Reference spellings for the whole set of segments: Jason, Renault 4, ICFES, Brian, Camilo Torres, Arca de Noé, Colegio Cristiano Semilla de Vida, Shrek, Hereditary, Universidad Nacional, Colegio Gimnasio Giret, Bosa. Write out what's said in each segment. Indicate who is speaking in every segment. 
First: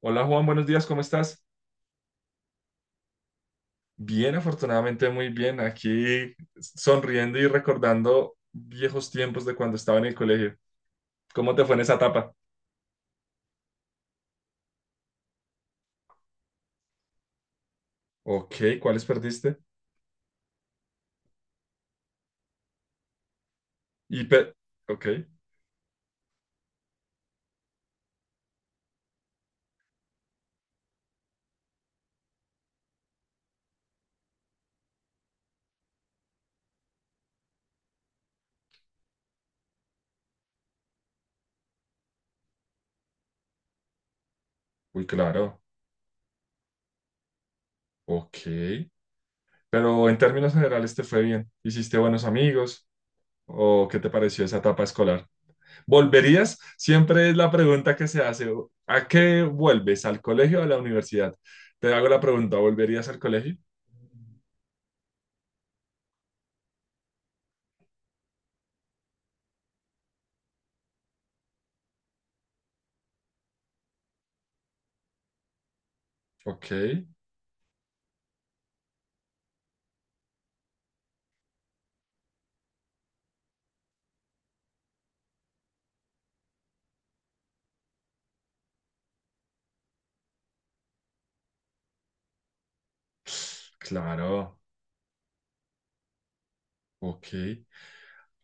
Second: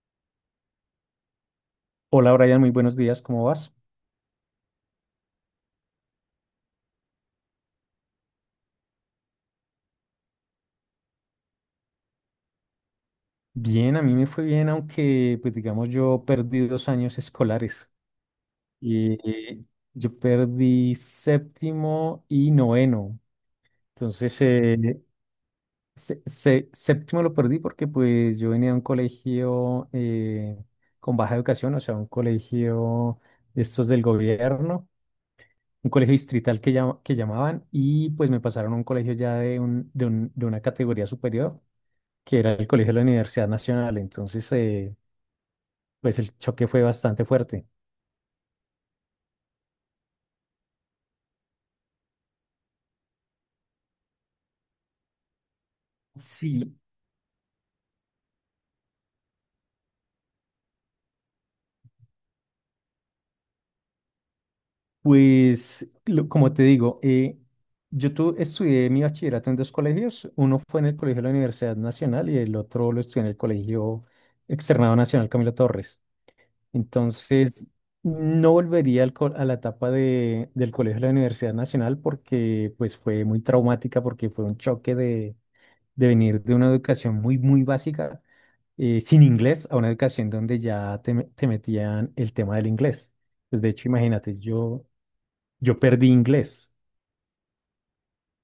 Speaker 1: Hola Juan, buenos días, ¿cómo estás?
Speaker 2: Hola Brian, muy buenos días, ¿cómo vas?
Speaker 1: Bien, afortunadamente muy bien, aquí sonriendo y recordando viejos tiempos de cuando estaba en el colegio. ¿Cómo te fue en esa etapa?
Speaker 2: Bien, a mí me fue bien, aunque pues digamos yo perdí 2 años escolares.
Speaker 1: Ok, ¿cuáles
Speaker 2: Y
Speaker 1: perdiste?
Speaker 2: yo perdí séptimo y noveno.
Speaker 1: Y
Speaker 2: Entonces,
Speaker 1: pe- ok,
Speaker 2: séptimo lo perdí porque pues yo venía de un colegio con baja educación, o sea, un colegio de estos del gobierno, un colegio distrital que, que llamaban y pues me pasaron a un colegio ya de una categoría superior que era el colegio de la Universidad Nacional. Entonces,
Speaker 1: uy, claro,
Speaker 2: pues el choque fue bastante fuerte.
Speaker 1: ok. Pero en términos generales te fue bien. ¿Hiciste buenos amigos? ¿O qué te pareció esa etapa escolar? ¿Volverías?
Speaker 2: Sí.
Speaker 1: Siempre es la pregunta que se hace. ¿A qué vuelves? ¿Al colegio o a la universidad? Te hago la pregunta, ¿volverías al colegio?
Speaker 2: Pues, como te digo, estudié mi bachillerato en dos colegios. Uno fue en el colegio de la Universidad Nacional y el otro lo estudié en el Colegio Externado Nacional Camilo Torres.
Speaker 1: Ok.
Speaker 2: Entonces, no volvería a la etapa del colegio de la Universidad Nacional, porque pues fue muy traumática, porque fue un choque de venir de una educación muy, muy básica, sin inglés, a una educación donde ya te metían el tema del inglés. Pues de hecho, imagínate,
Speaker 1: Claro,
Speaker 2: yo perdí inglés.
Speaker 1: ok.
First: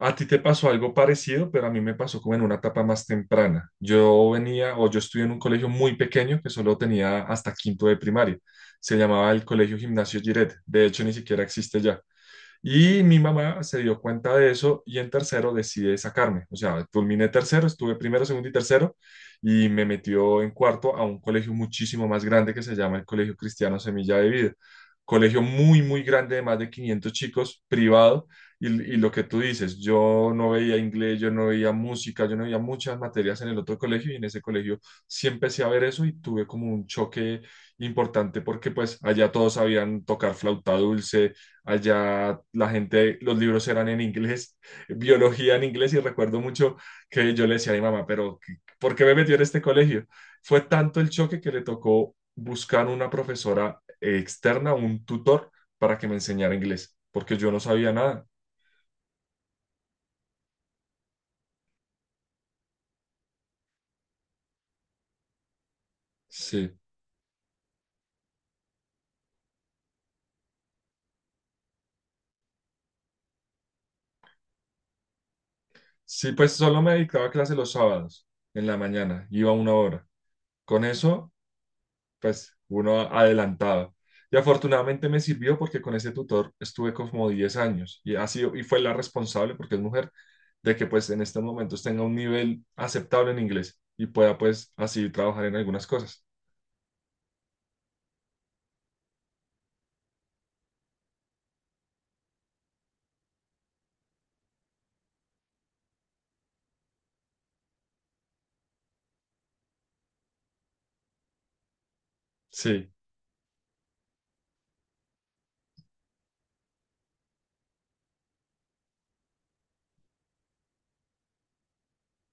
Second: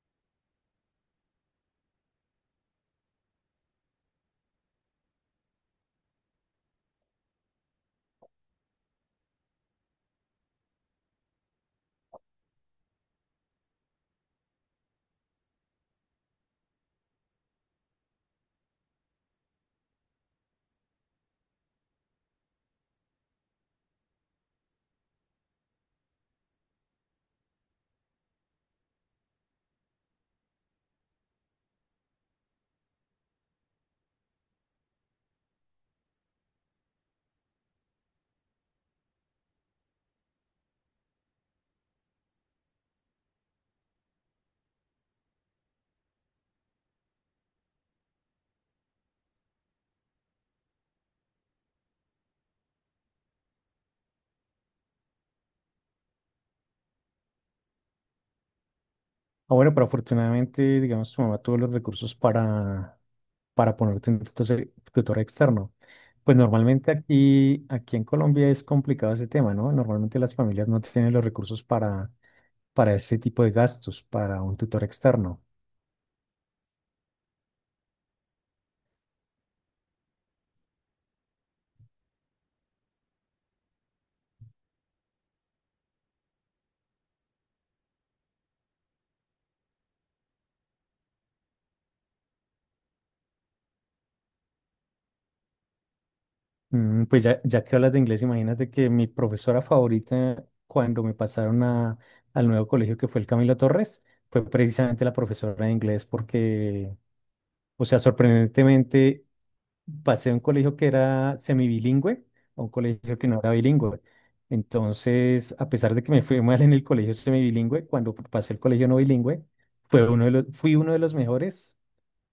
Speaker 1: A ti te pasó algo parecido, pero a mí me pasó como en una etapa más temprana. Yo venía o yo estudié en un colegio muy pequeño que solo tenía hasta quinto de primaria. Se llamaba el Colegio Gimnasio Giret. De hecho, ni siquiera existe ya. Y mi mamá se dio cuenta de eso y en tercero decide sacarme. O sea, culminé tercero, estuve primero, segundo y tercero y me metió en cuarto a un colegio muchísimo más grande que se llama el Colegio Cristiano Semilla de Vida. Colegio muy, muy grande de más de 500 chicos, privado. Y lo que tú dices, yo no veía inglés, yo no veía música, yo no veía muchas materias en el otro colegio y en ese colegio sí empecé a ver eso y tuve como un choque importante porque pues allá todos sabían tocar flauta dulce. Allá la gente, los libros eran en inglés, biología en inglés, y recuerdo mucho que yo le decía a mi mamá, pero ¿por qué me metió en este colegio? Fue tanto el choque que le tocó buscar una profesora externa, un tutor, para que me enseñara inglés, porque yo no sabía nada.
Speaker 2: Ah, bueno, pero afortunadamente, digamos, tu mamá tuvo los recursos para ponerte un tutor externo. Pues
Speaker 1: Sí,
Speaker 2: normalmente aquí en Colombia es complicado ese tema, ¿no? Normalmente las familias no tienen los recursos para ese tipo de gastos, para un tutor externo.
Speaker 1: sí, pues solo me dedicaba a clase los sábados, en la mañana, iba una hora. Con eso pues uno adelantado. Y afortunadamente me sirvió porque con ese tutor estuve como 10 años y, ha sido, y fue la responsable, porque es mujer, de que pues en estos momentos tenga un nivel aceptable en inglés y pueda pues así trabajar en algunas cosas.
Speaker 2: Pues ya que hablas de inglés, imagínate que mi profesora favorita cuando me pasaron al nuevo colegio que fue el Camilo Torres, fue precisamente la profesora de inglés, porque, o sea, sorprendentemente pasé a un colegio que era semibilingüe, a un
Speaker 1: Sí.
Speaker 2: colegio que no era bilingüe. Entonces, a pesar de que me fue mal en el colegio semibilingüe, cuando pasé el colegio no bilingüe, fue uno de los, fui uno de los mejores,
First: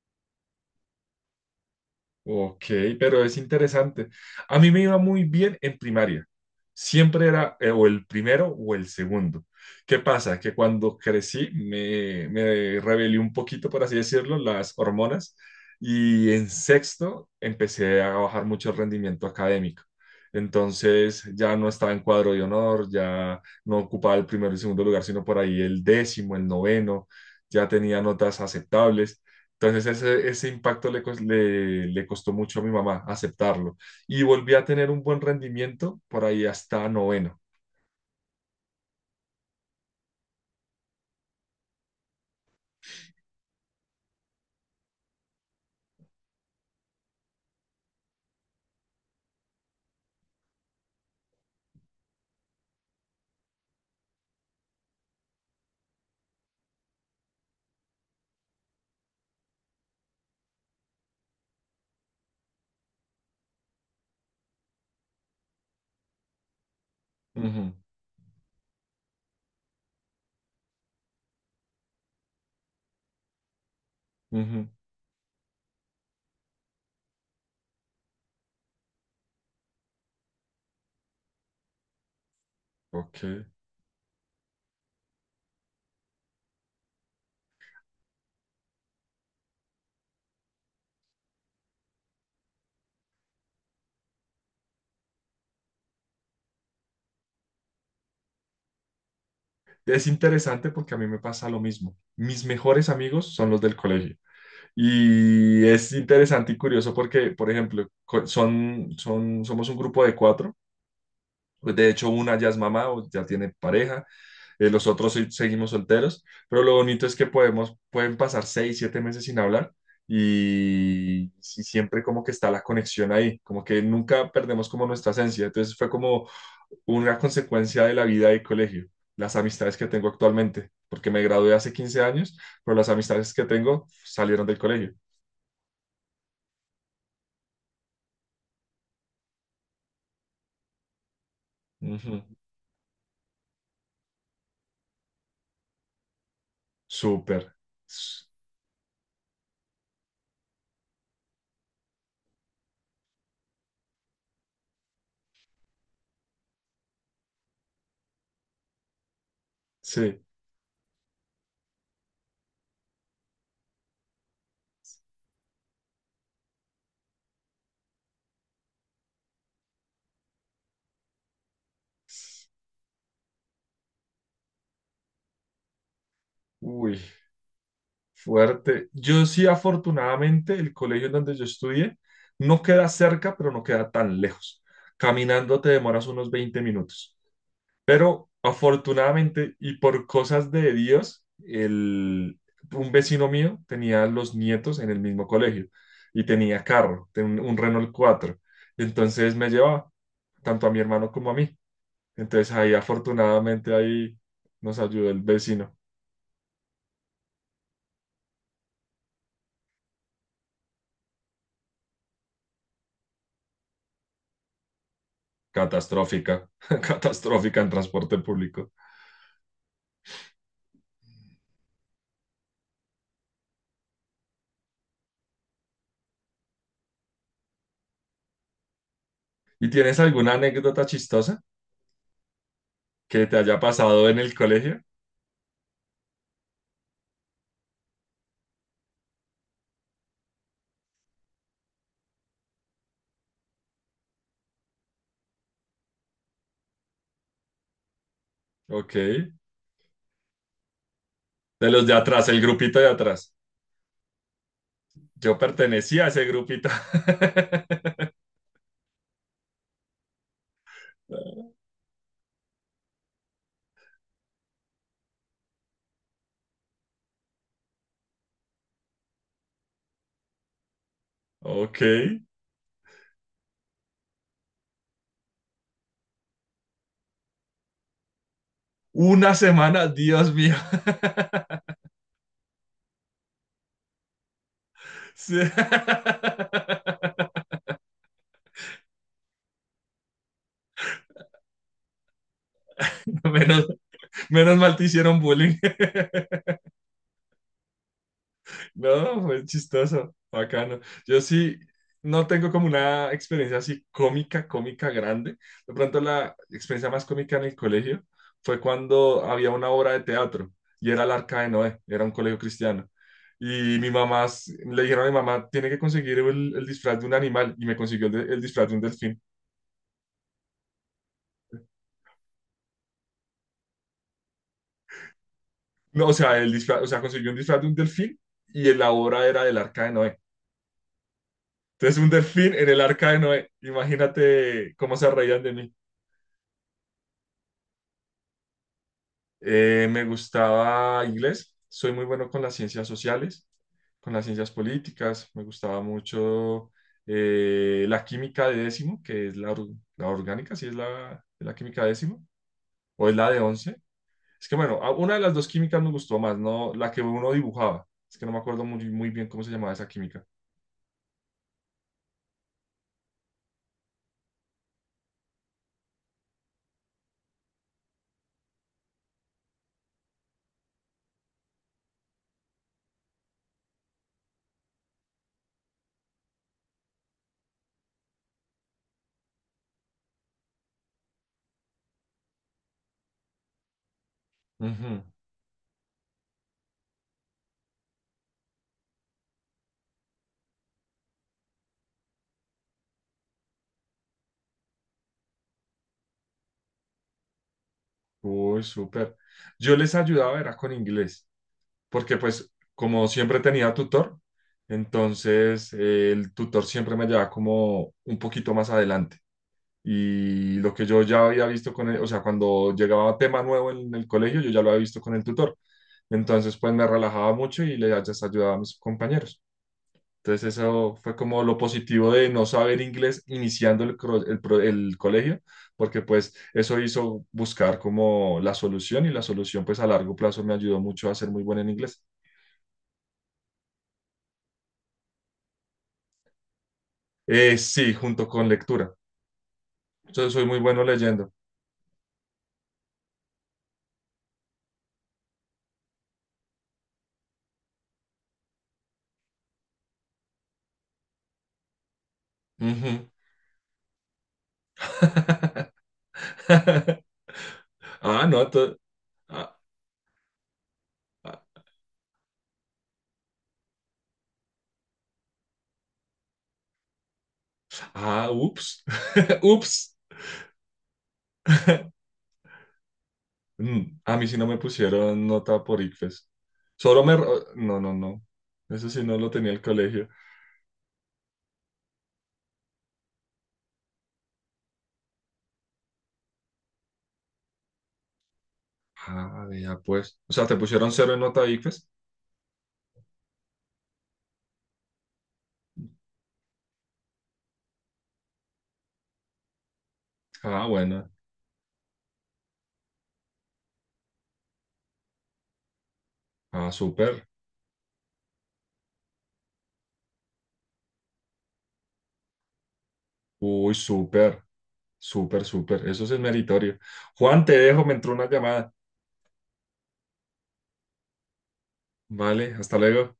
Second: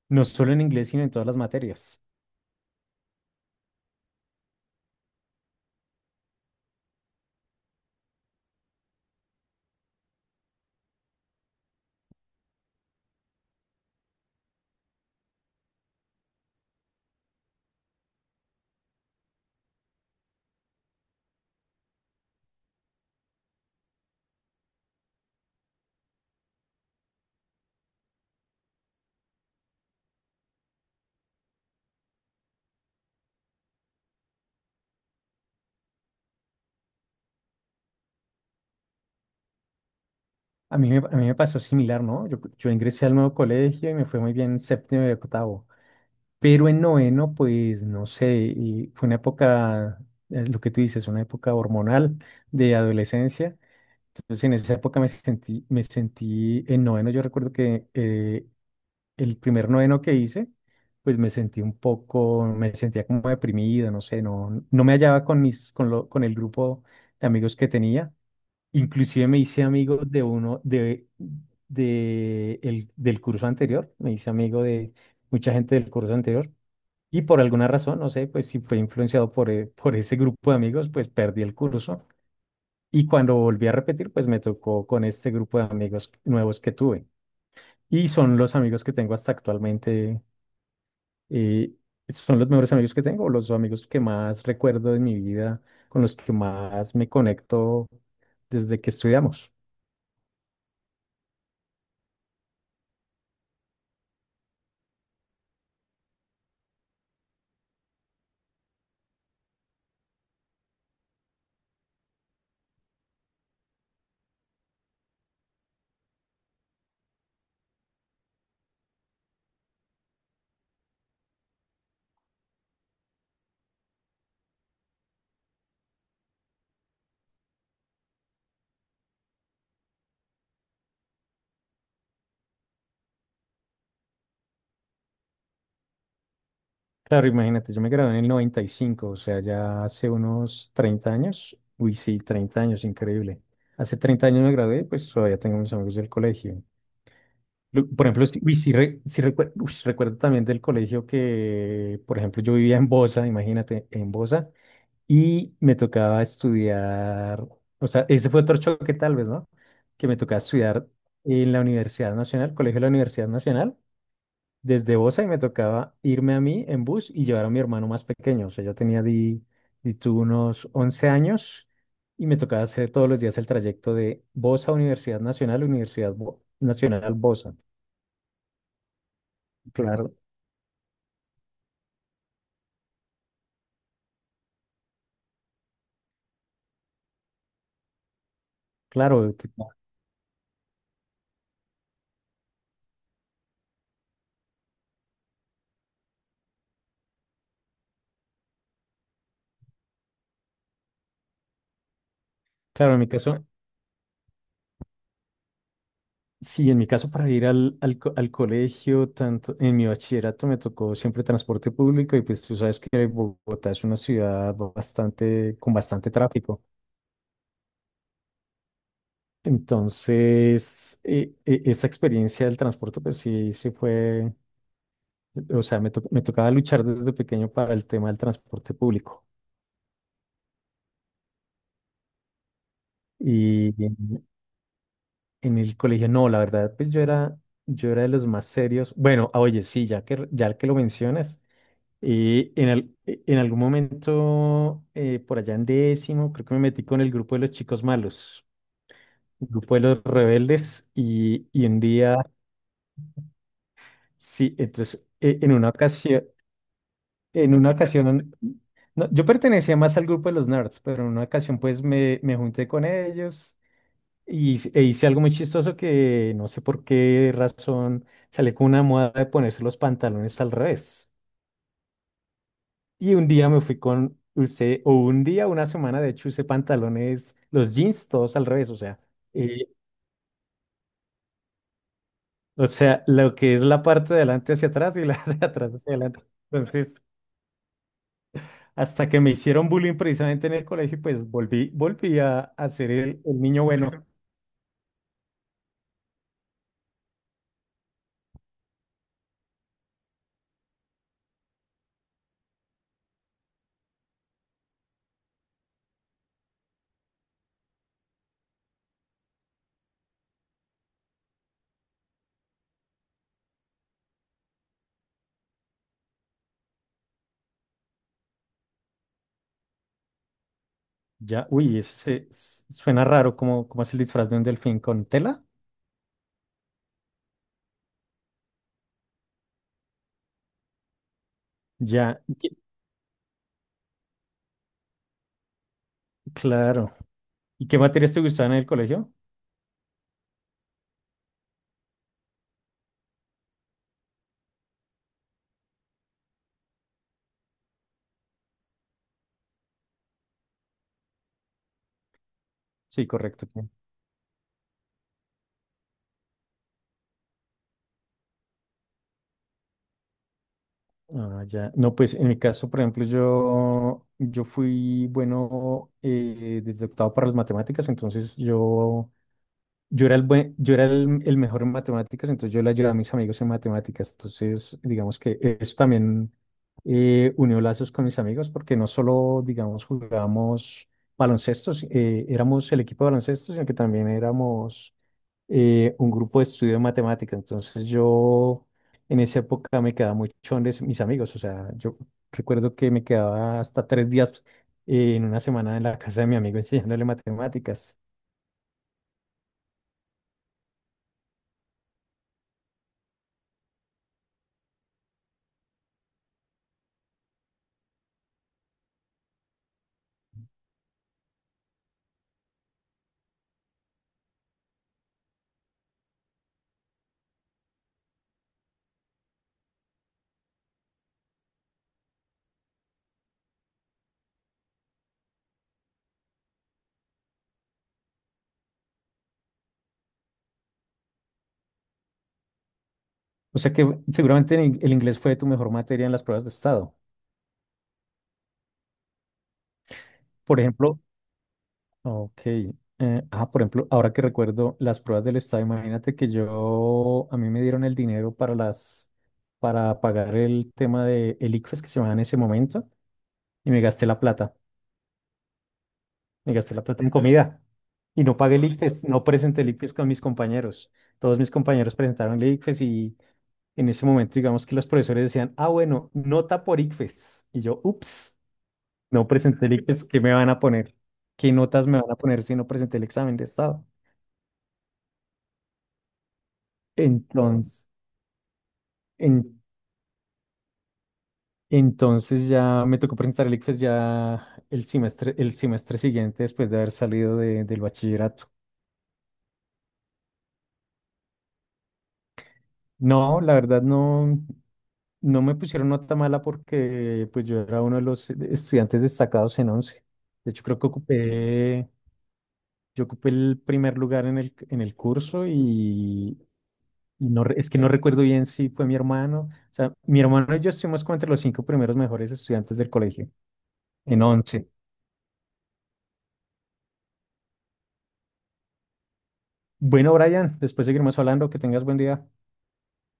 Speaker 2: no solo en inglés, sino en todas las materias.
Speaker 1: Ok, pero es interesante. A mí me iba muy bien en primaria. Siempre era o el primero o el segundo. ¿Qué pasa? Que cuando crecí me rebelé un poquito, por así decirlo, las hormonas y en sexto empecé a bajar mucho el rendimiento académico. Entonces ya no estaba en cuadro de honor, ya no ocupaba el primero y segundo lugar, sino por ahí el décimo, el noveno, ya tenía notas aceptables. Entonces ese impacto le costó mucho a mi mamá aceptarlo. Y volví a tener un buen rendimiento por ahí hasta noveno.
Speaker 2: A mí me pasó similar, ¿no? Yo ingresé al nuevo colegio y me fue muy bien en séptimo y octavo, pero en noveno, pues no sé, y fue una época, lo que tú dices, una época hormonal de adolescencia. Entonces, en esa época me sentí en noveno. Yo recuerdo que el primer noveno que hice, pues me sentí un poco, me sentía como deprimido, no sé, no me hallaba con mis, con lo, con el grupo de amigos que
Speaker 1: Ujú,
Speaker 2: tenía. Inclusive me hice amigo de uno de el, del curso anterior, me hice amigo
Speaker 1: ujú,
Speaker 2: de mucha gente del curso anterior y por alguna razón, no sé, pues si fue influenciado por ese grupo de amigos, pues perdí el curso, y cuando
Speaker 1: ok.
Speaker 2: volví a repetir, pues me tocó con este grupo de amigos nuevos que tuve, y son los amigos que tengo hasta actualmente. eh, Son los mejores amigos que tengo, los amigos que más recuerdo de mi vida, con los que más me conecto desde que estudiamos.
Speaker 1: Es interesante porque a mí me pasa lo mismo. Mis mejores amigos son los del colegio. Y es interesante y curioso porque, por ejemplo, somos un grupo de cuatro. Pues de hecho, una ya es mamá o ya tiene pareja, los otros seguimos solteros, pero lo bonito es que podemos, pueden pasar 6, 7 meses sin hablar y siempre como que está la conexión ahí, como que nunca perdemos como nuestra esencia. Entonces fue como una consecuencia de la vida de colegio, las amistades que tengo actualmente, porque me gradué hace 15 años, pero las amistades que tengo salieron del colegio.
Speaker 2: Claro, imagínate, yo me gradué en el 95, o sea, ya hace unos 30 años. Uy, sí,
Speaker 1: Ujú.
Speaker 2: 30 años, increíble. Hace 30 años me gradué. Pues todavía tengo mis amigos del colegio.
Speaker 1: Súper.
Speaker 2: Por
Speaker 1: S-
Speaker 2: ejemplo, sí- uy, sí, re- sí recuer- uy, sí recuerdo también del colegio que, por ejemplo, yo vivía en Bosa, imagínate, en Bosa, y me tocaba estudiar, o sea, ese fue otro choque tal vez, ¿no? Que me
Speaker 1: Sí.
Speaker 2: tocaba estudiar en la Universidad Nacional, Colegio de la Universidad Nacional, desde Bosa, y me tocaba irme a mí en bus y llevar a mi hermano más pequeño. O sea, yo tenía di tú unos 11 años, y me tocaba hacer todos los días el trayecto de Bosa, Universidad Nacional, Universidad
Speaker 1: Uy.
Speaker 2: Nacional Bosa.
Speaker 1: Fuerte. Yo sí,
Speaker 2: Claro,
Speaker 1: afortunadamente, el colegio en donde yo estudié no queda cerca, pero no queda tan lejos. Caminando te demoras unos 20 minutos. Pero
Speaker 2: claro,
Speaker 1: afortunadamente
Speaker 2: no.
Speaker 1: y por cosas de Dios, el, un vecino mío tenía los nietos en el mismo colegio y tenía carro, un Renault 4. Entonces me llevaba tanto a mi hermano como a mí. Entonces ahí
Speaker 2: Claro, en mi caso,
Speaker 1: afortunadamente ahí nos ayudó el vecino.
Speaker 2: sí, en mi caso, para ir al colegio, tanto en mi bachillerato me tocó siempre transporte público, y pues tú sabes que Bogotá es una ciudad bastante, con bastante
Speaker 1: Catastrófica,
Speaker 2: tráfico.
Speaker 1: catastrófica en transporte público.
Speaker 2: Entonces, esa experiencia del transporte, pues sí, sí fue, o sea, me tocaba luchar desde pequeño para el tema del transporte público.
Speaker 1: ¿Y tienes alguna anécdota chistosa que te haya
Speaker 2: Y en,
Speaker 1: pasado en el colegio?
Speaker 2: en el colegio, no, la verdad, pues yo era de los más serios. Bueno, ah, oye, sí, ya que lo mencionas, en algún momento, por allá en décimo, creo que me metí con el grupo de los chicos malos,
Speaker 1: Ok.
Speaker 2: el grupo de los rebeldes, y
Speaker 1: De
Speaker 2: un
Speaker 1: los de
Speaker 2: día,
Speaker 1: atrás, el grupito de atrás.
Speaker 2: sí, entonces,
Speaker 1: Yo
Speaker 2: en una
Speaker 1: pertenecía a ese
Speaker 2: ocasión.
Speaker 1: grupito.
Speaker 2: En una ocasión, no, yo pertenecía más al grupo de los nerds, pero en una ocasión pues me junté con ellos, y, hice algo muy chistoso que no sé por qué razón salí con una moda de ponerse los pantalones al revés.
Speaker 1: Ok.
Speaker 2: Y un día me fui con usted, o un día, una semana de hecho usé pantalones, los jeans todos al revés, o sea,
Speaker 1: Una
Speaker 2: eh,
Speaker 1: semana, Dios mío.
Speaker 2: lo que es la parte de adelante hacia atrás, y la
Speaker 1: Sí.
Speaker 2: de atrás hacia adelante. Entonces, hasta que me hicieron bullying precisamente en el colegio, y pues volví a ser el niño
Speaker 1: Menos,
Speaker 2: bueno.
Speaker 1: menos mal te hicieron bullying. No, fue chistoso, bacano. Yo sí no tengo como una experiencia así cómica, cómica grande. De pronto la experiencia más cómica en el colegio fue cuando había una obra de teatro y era el Arca de Noé, era un colegio cristiano. Y mi mamá, le dijeron a mi mamá, tiene que conseguir el disfraz de un animal y me consiguió el, el disfraz de un delfín.
Speaker 2: Ya, uy, eso suena raro, como es el disfraz de un delfín con tela.
Speaker 1: No, o sea, el disfraz, o sea, consiguió un disfraz de un delfín y en la obra era del Arca de Noé. Entonces un
Speaker 2: Ya,
Speaker 1: delfín en el Arca de Noé, imagínate cómo se reían de mí.
Speaker 2: claro. ¿Y qué materias te gustaban en el colegio?
Speaker 1: Me gustaba inglés, soy muy bueno con las ciencias sociales, con las ciencias políticas, me gustaba mucho la química de décimo, que es la, la orgánica, si es la, la química de décimo,
Speaker 2: Sí,
Speaker 1: o es la de
Speaker 2: correcto, sí.
Speaker 1: once. Es que bueno, una de las dos químicas me gustó más, no la que uno dibujaba, es que no me acuerdo muy, muy bien cómo se llamaba esa química.
Speaker 2: Ah, ya. No, pues en mi caso, por ejemplo, yo fui bueno desde octavo para las matemáticas. Entonces, yo era el, buen- yo era el mejor en matemáticas, entonces yo le ayudaba a mis amigos en matemáticas. Entonces, digamos que eso también unió lazos con mis amigos, porque no solo, digamos, jugábamos baloncestos, éramos el equipo de baloncesto, sino que también éramos
Speaker 1: Ujú.
Speaker 2: un grupo de estudio de matemáticas. Entonces, yo en esa época me quedaba mucho donde mis amigos. O sea, yo recuerdo que me quedaba hasta 3 días en una semana en la casa de mi amigo enseñándole matemáticas.
Speaker 1: Uy, súper. Yo les ayudaba, era con inglés. Porque pues como siempre tenía tutor, entonces el tutor siempre me llevaba como un poquito más adelante. Y lo que yo ya había visto con él, o sea, cuando llegaba tema nuevo en el colegio, yo ya lo había visto con el tutor. Entonces, pues me relajaba mucho y le just ayudaba a mis compañeros. Entonces, eso fue como lo positivo de no saber inglés iniciando el, el colegio, porque pues eso hizo buscar como la solución y la solución pues a largo plazo me ayudó mucho a ser muy bueno en inglés.
Speaker 2: O sea que seguramente el inglés fue tu mejor materia en las pruebas de estado.
Speaker 1: Sí, junto con lectura. Yo soy muy
Speaker 2: Por
Speaker 1: bueno
Speaker 2: ejemplo,
Speaker 1: leyendo.
Speaker 2: ok, por ejemplo, ahora que recuerdo las pruebas del estado, imagínate que a mí me dieron el dinero para pagar el tema de el ICFES, que se llamaba en ese momento,
Speaker 1: Ujú.
Speaker 2: y me gasté la plata. Me gasté la plata en comida y
Speaker 1: Ah,
Speaker 2: no
Speaker 1: no,
Speaker 2: pagué el ICFES, no
Speaker 1: ah,
Speaker 2: presenté el ICFES con mis compañeros. Todos
Speaker 1: ah,
Speaker 2: mis compañeros presentaron el ICFES, y en ese momento, digamos que los profesores decían, ah, bueno, nota por ICFES. Y yo,
Speaker 1: ah,
Speaker 2: ups.
Speaker 1: ups,
Speaker 2: No presenté el
Speaker 1: ups.
Speaker 2: ICFES, ¿qué me van a poner? ¿Qué notas me van a poner si no presenté el examen de estado?
Speaker 1: A mí sí no me pusieron nota por ICFES. Solo me... No,
Speaker 2: Entonces,
Speaker 1: no, no. Eso sí no lo tenía
Speaker 2: en-
Speaker 1: el colegio.
Speaker 2: entonces ya me tocó presentar el ICFES ya el semestre siguiente después de haber salido del bachillerato.
Speaker 1: Ah, ya pues. O sea, ¿te pusieron cero en nota ICFES?
Speaker 2: No, la verdad no, me pusieron nota mala, porque pues yo era uno de los estudiantes destacados en 11. De hecho,
Speaker 1: Ah, bueno.
Speaker 2: yo ocupé el primer lugar en el curso. Y
Speaker 1: Ah, súper.
Speaker 2: Y es que no recuerdo bien si fue mi hermano. O sea, mi hermano y yo estuvimos como entre los cinco primeros mejores estudiantes del colegio,
Speaker 1: Uy,
Speaker 2: en
Speaker 1: súper.
Speaker 2: once.
Speaker 1: Súper, súper. Eso sí es meritorio. Juan, te dejo, me entró una llamada.
Speaker 2: Bueno, Brian, después seguiremos hablando. Que tengas buen día.
Speaker 1: Vale, hasta luego.